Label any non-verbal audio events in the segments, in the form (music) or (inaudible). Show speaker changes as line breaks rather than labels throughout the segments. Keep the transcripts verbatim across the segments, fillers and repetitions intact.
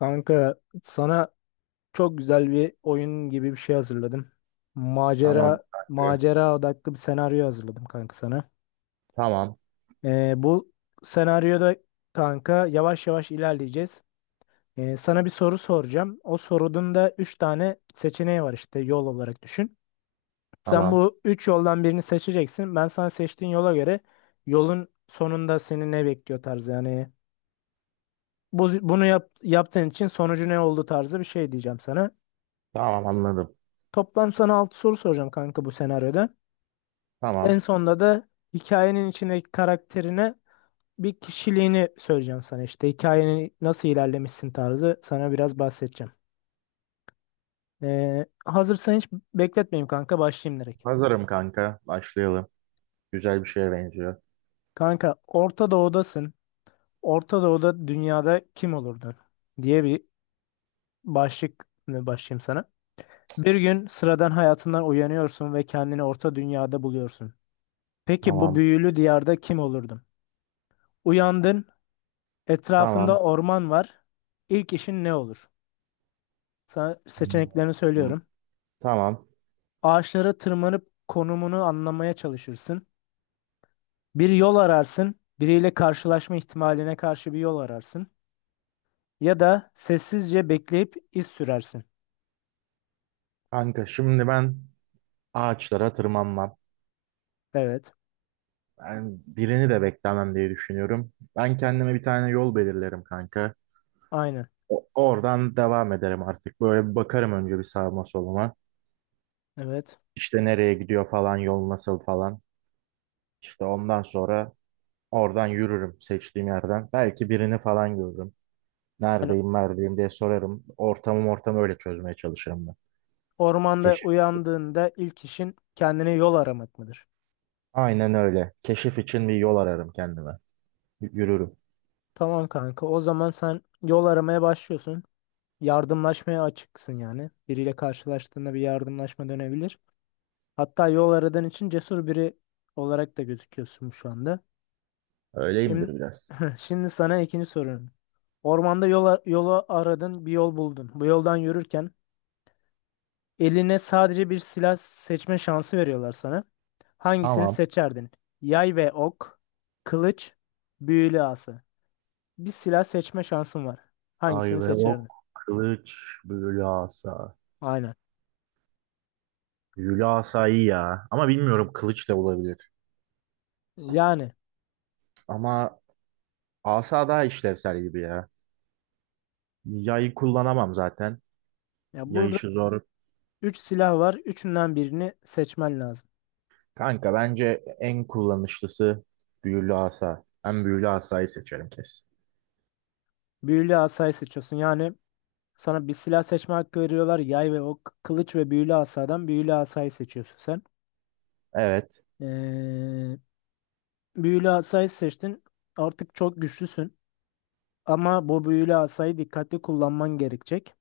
Kanka sana çok güzel bir oyun gibi bir şey hazırladım.
Tamam
Macera
kanka.
macera odaklı bir senaryo hazırladım kanka sana.
Tamam.
Ee, bu senaryoda kanka yavaş yavaş ilerleyeceğiz. Ee, sana bir soru soracağım. O sorunun da üç tane seçeneği var işte yol olarak düşün. Sen
Tamam.
bu üç yoldan birini seçeceksin. Ben sana seçtiğin yola göre yolun sonunda seni ne bekliyor tarzı yani. Bu, bunu yap, yaptığın için sonucu ne oldu tarzı bir şey diyeceğim sana.
Tamam anladım.
Toplam sana altı soru soracağım kanka bu senaryoda. En
Tamam.
sonunda da hikayenin içindeki karakterine bir kişiliğini söyleyeceğim sana işte. Hikayenin nasıl ilerlemişsin tarzı sana biraz bahsedeceğim. Ee, hazırsan hiç bekletmeyeyim kanka başlayayım direkt.
Hazırım kanka. Başlayalım. Güzel bir şeye benziyor.
Kanka Orta Doğu'dasın. Orta Doğu'da dünyada kim olurdun diye bir başlık başlayayım sana. Bir gün sıradan hayatından uyanıyorsun ve kendini Orta Dünya'da buluyorsun. Peki bu
Tamam.
büyülü diyarda kim olurdun? Uyandın. Etrafında
Tamam.
orman var. İlk işin ne olur? Sana seçeneklerini
Hmm,
söylüyorum.
Tamam.
Ağaçlara tırmanıp konumunu anlamaya çalışırsın. Bir yol ararsın. Biriyle karşılaşma ihtimaline karşı bir yol ararsın. Ya da sessizce bekleyip iz sürersin.
Kanka şimdi ben ağaçlara tırmanmam.
Evet.
Ben birini de beklemem diye düşünüyorum. Ben kendime bir tane yol belirlerim kanka.
Aynen.
O- oradan devam ederim artık. Böyle bir bakarım önce bir sağıma soluma.
Evet.
İşte nereye gidiyor falan, yol nasıl falan. İşte ondan sonra oradan yürürüm seçtiğim yerden. Belki birini falan görürüm.
Yani
Neredeyim, neredeyim diye sorarım. Ortamım ortamı öyle çözmeye çalışırım ben.
ormanda
Keşif.
uyandığında ilk işin kendine yol aramak mıdır?
Aynen öyle. Keşif için bir yol ararım kendime. Y- Yürürüm.
Tamam kanka. O zaman sen yol aramaya başlıyorsun. Yardımlaşmaya açıksın yani. Biriyle karşılaştığında bir yardımlaşma dönebilir. Hatta yol aradan için cesur biri olarak da gözüküyorsun şu anda.
Öyleyimdir
Şimdi,
biraz.
(laughs) şimdi sana ikinci sorum. Ormanda yola, yola aradın, bir yol buldun. Bu yoldan yürürken eline sadece bir silah seçme şansı veriyorlar sana. Hangisini
Tamam.
seçerdin? Yay ve ok, kılıç, büyülü asa. Bir silah seçme şansın var.
Ay
Hangisini
ve ok,
seçerdin?
kılıç, büyülü asa.
Aynen.
Büyülü asa iyi ya. Ama bilmiyorum kılıç da olabilir.
Yani
Ama asa daha işlevsel gibi ya. Yayı kullanamam zaten.
ya
Yay
burada
işi zor.
üç silah var. Üçünden birini seçmen lazım.
Kanka bence en kullanışlısı büyülü asa. Ben büyülü asayı seçerim kesin.
Büyülü asayı seçiyorsun. Yani sana bir silah seçme hakkı veriyorlar. Yay ve ok, kılıç ve büyülü asadan büyülü asayı seçiyorsun sen.
Evet.
Ee, büyülü asayı seçtin. Artık çok güçlüsün. Ama bu büyülü asayı dikkatli kullanman gerekecek.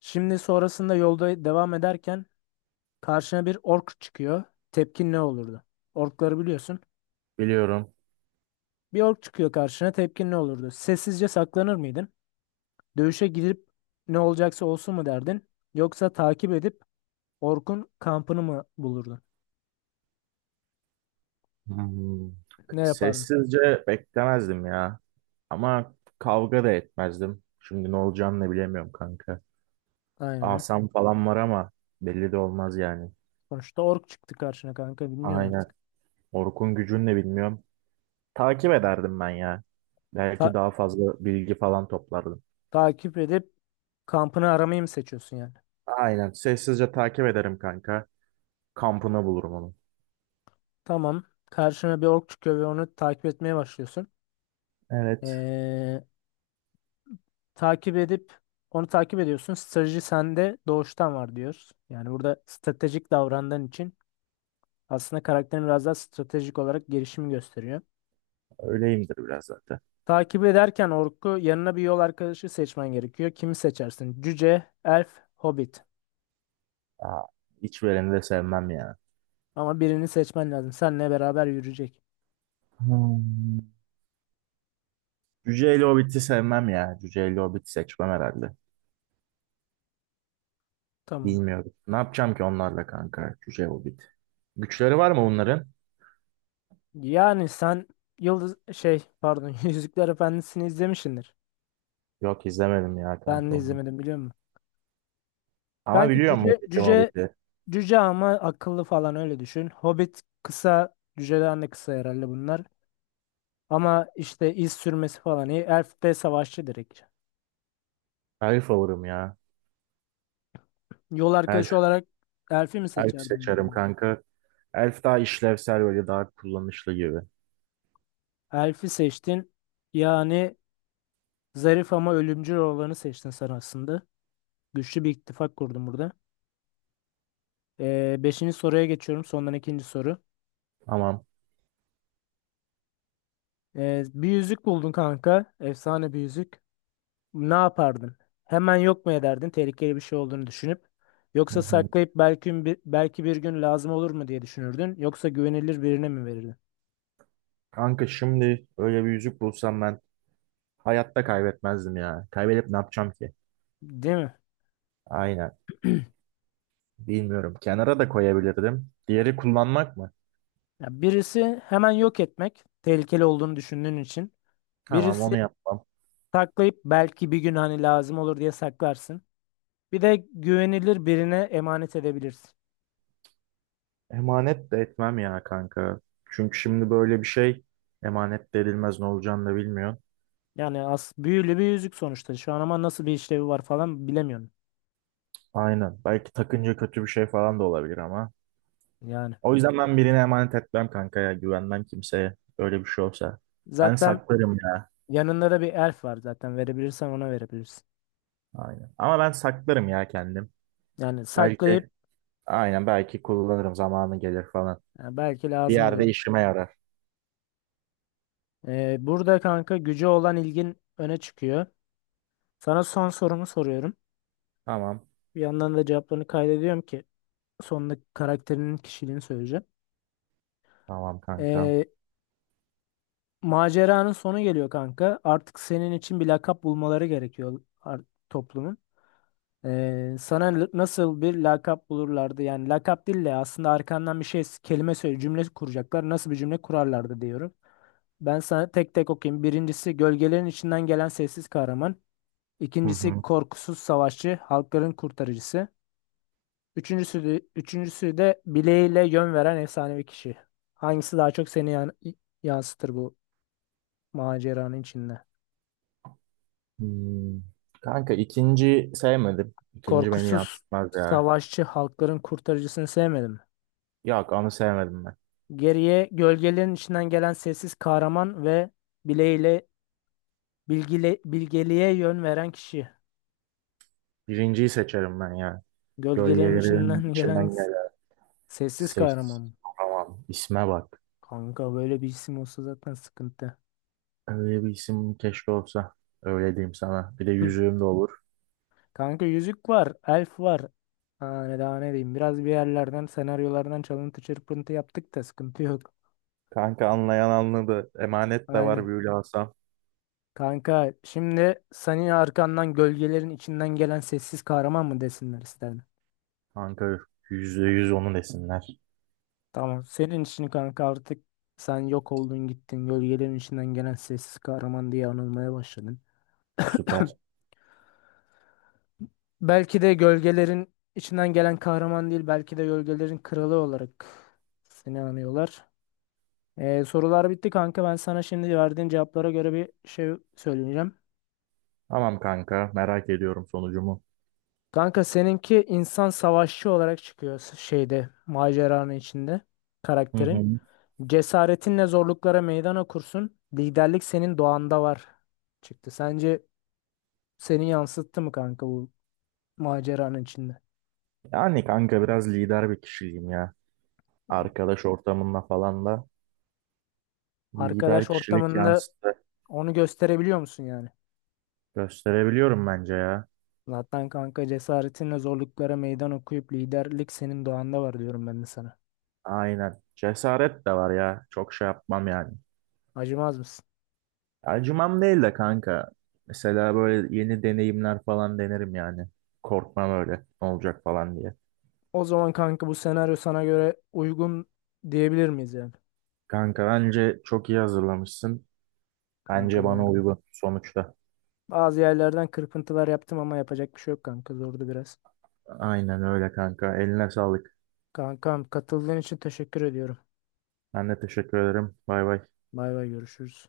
Şimdi sonrasında yolda devam ederken karşına bir ork çıkıyor. Tepkin ne olurdu? Orkları biliyorsun.
Biliyorum.
Bir ork çıkıyor karşına tepkin ne olurdu? Sessizce saklanır mıydın? Dövüşe girip ne olacaksa olsun mu derdin? Yoksa takip edip orkun kampını mı bulurdun?
Hmm.
Ne yapardın?
Sessizce beklemezdim ya. Ama kavga da etmezdim. Şimdi ne olacağını da bilemiyorum kanka.
Aynen.
Asam falan var ama belli de olmaz yani.
Sonuçta ork çıktı karşına kanka bilmiyorum
Aynen.
artık.
Orkun gücünü de bilmiyorum. Takip ederdim ben ya. Belki
Ta-
daha fazla bilgi falan toplardım.
takip edip kampını aramayı mı seçiyorsun yani?
Aynen. Sessizce takip ederim kanka. Kampına bulurum onu.
Tamam. Karşına bir ork çıkıyor ve onu takip etmeye başlıyorsun.
Evet.
Ee, takip edip onu takip ediyorsun. Strateji sende doğuştan var diyoruz. Yani burada stratejik davrandığın için aslında karakterin biraz daha stratejik olarak gelişimi gösteriyor.
Öyleyimdir biraz zaten.
Takip ederken orku yanına bir yol arkadaşı seçmen gerekiyor. Kimi seçersin? Cüce, elf, hobbit.
Aa, hiç vereni de sevmem ya.
Ama birini seçmen lazım. Seninle beraber yürüyecek.
Hmm. Cüce ile Hobbit'i sevmem ya. Cüce ile Hobbit'i seçmem herhalde.
Tamam.
Bilmiyorum. Ne yapacağım ki onlarla kanka? Cüce Hobbit. Güçleri var mı bunların?
Yani sen Yıldız şey pardon (laughs) Yüzükler Efendisi'ni izlemişsindir.
Yok izlemedim ya
Ben
kanka
de
onu.
izlemedim biliyor musun?
Ama
Kanki
biliyorum
cüce
Hobbit'i
cüce
Hobbit'i.
cüce ama akıllı falan öyle düşün. Hobbit kısa cüceden de kısa herhalde bunlar. Ama işte iz sürmesi falan iyi. Elf de savaşçı direkt.
Elf olurum ya.
Yol arkadaşı
Elf,
olarak Elf'i mi
elf
seçerdin bu
seçerim
durumda?
kanka. Elf daha işlevsel böyle daha kullanışlı gibi.
Elf'i seçtin. Yani zarif ama ölümcül olanı seçtin sen aslında. Güçlü bir ittifak kurdun burada. Ee, beşinci soruya geçiyorum. Sondan ikinci soru.
Tamam.
Ee, bir yüzük buldun kanka. Efsane bir yüzük. Ne yapardın? Hemen yok mu ederdin tehlikeli bir şey olduğunu düşünüp?
Hı
Yoksa
hı.
saklayıp belki bir, belki bir gün lazım olur mu diye düşünürdün? Yoksa güvenilir birine mi verirdin?
Kanka şimdi öyle bir yüzük bulsam ben hayatta kaybetmezdim ya. Kaybedip ne yapacağım ki?
Değil mi?
Aynen. Bilmiyorum. Kenara da koyabilirdim. Diğeri kullanmak mı?
Ya birisi hemen yok etmek tehlikeli olduğunu düşündüğün için.
Tamam
Birisi
onu yapmam.
saklayıp belki bir gün hani lazım olur diye saklarsın. Bir de güvenilir birine emanet edebilirsin.
Emanet de etmem ya kanka. Çünkü şimdi böyle bir şey emanet de edilmez ne olacağını da bilmiyor.
Yani as büyülü bir yüzük sonuçta. Şu an ama nasıl bir işlevi var falan bilemiyorum.
Aynen. Belki takınca kötü bir şey falan da olabilir ama.
Yani.
O yüzden ben birine emanet etmem kanka ya. Güvenmem kimseye. Öyle bir şey olsa. Ben
Zaten
saklarım ya.
yanında da bir elf var zaten. Verebilirsen ona verebilirsin.
Aynen. Ama ben saklarım ya kendim.
Yani saklayıp
Belki aynen belki kullanırım zamanı gelir falan.
yani belki
Bir
lazım
yerde
olur.
işime yarar.
Ee, burada kanka gücü olan ilgin öne çıkıyor. Sana son sorumu soruyorum.
Tamam.
Bir yandan da cevaplarını kaydediyorum ki sonunda karakterinin kişiliğini söyleyeceğim.
Tamam kanka.
Ee, maceranın sonu geliyor kanka. Artık senin için bir lakap bulmaları gerekiyor ar- toplumun. Ee, sana l- nasıl bir lakap bulurlardı? Yani lakap değil de aslında arkandan bir şey kelime söyle cümle kuracaklar. Nasıl bir cümle kurarlardı diyorum. Ben sana tek tek okuyayım. Birincisi gölgelerin içinden gelen sessiz kahraman.
Hı
İkincisi
hı.
korkusuz savaşçı, halkların kurtarıcısı. Üçüncüsü de, üçüncüsü de bileğiyle yön veren efsanevi kişi. Hangisi daha çok seni yan- yansıtır bu maceranın içinde?
Hmm. Kanka ikinci sevmedim. İkinci beni
Korkusuz
yansıtmaz ya.
savaşçı, halkların kurtarıcısını sevmedim.
Yok onu sevmedim.
Geriye gölgelerin içinden gelen sessiz kahraman ve bileğiyle bilgile, bilgeliğe yön veren kişi.
Birinciyi seçerim ben ya.
Gölgelerin
Gölgelerin
içinden (laughs) gelen
içinden
s-
gelen
sessiz kahraman
ses.
mı?
Tamam. İsme bak.
Kanka böyle bir isim olsa zaten sıkıntı.
Öyle bir isim keşke olsa. Öyle diyeyim sana. Bir de
Hı.
yüzüğüm de olur.
Kanka yüzük var, elf var. Ha, ne daha ne diyeyim. Biraz bir yerlerden, senaryolardan çalıntı çırpıntı yaptık da sıkıntı yok.
Kanka anlayan anladı. Emanet de var
Aynen.
böyle alsam.
Kanka şimdi senin arkandan gölgelerin içinden gelen sessiz kahraman mı desinler isterim.
Kanka yüzde yüz onu desinler.
Tamam. Senin için kanka artık sen yok oldun gittin. Gölgelerin içinden gelen sessiz kahraman diye anılmaya başladın. (coughs)
Süper.
(clears throat) Belki de gölgelerin içinden gelen kahraman değil. Belki de gölgelerin kralı olarak seni anıyorlar. Ee, sorular bitti kanka. Ben sana şimdi verdiğin cevaplara göre bir şey söyleyeceğim.
Tamam kanka. Merak ediyorum sonucumu.
Kanka seninki insan savaşçı olarak çıkıyor s- şeyde maceranın içinde
Hı
karakterin.
hı.
Cesaretinle zorluklara meydan okursun. Liderlik senin doğanda var çıktı. Sence seni yansıttı mı kanka bu maceranın içinde?
Yani kanka biraz lider bir kişiyim ya. Arkadaş ortamında falan da lider
Arkadaş
kişilik
ortamında
yansıtı
onu gösterebiliyor musun yani?
gösterebiliyorum bence ya.
Zaten kanka cesaretinle zorluklara meydan okuyup liderlik senin doğanda var diyorum ben de sana.
Aynen. Cesaret de var ya. Çok şey yapmam yani.
Acımaz mısın?
Acımam değil de kanka. Mesela böyle yeni deneyimler falan denerim yani. Korkmam öyle. Ne olacak falan diye.
O zaman kanka bu senaryo sana göre uygun diyebilir miyiz yani?
Kanka bence çok iyi hazırlamışsın. Bence
Kankam
bana
yani.
uygun sonuçta.
Bazı yerlerden kırpıntılar yaptım ama yapacak bir şey yok kanka zordu biraz.
Aynen öyle kanka. Eline sağlık.
Kankam katıldığın için teşekkür ediyorum.
Ben de teşekkür ederim. Bay bay.
Bay bay görüşürüz.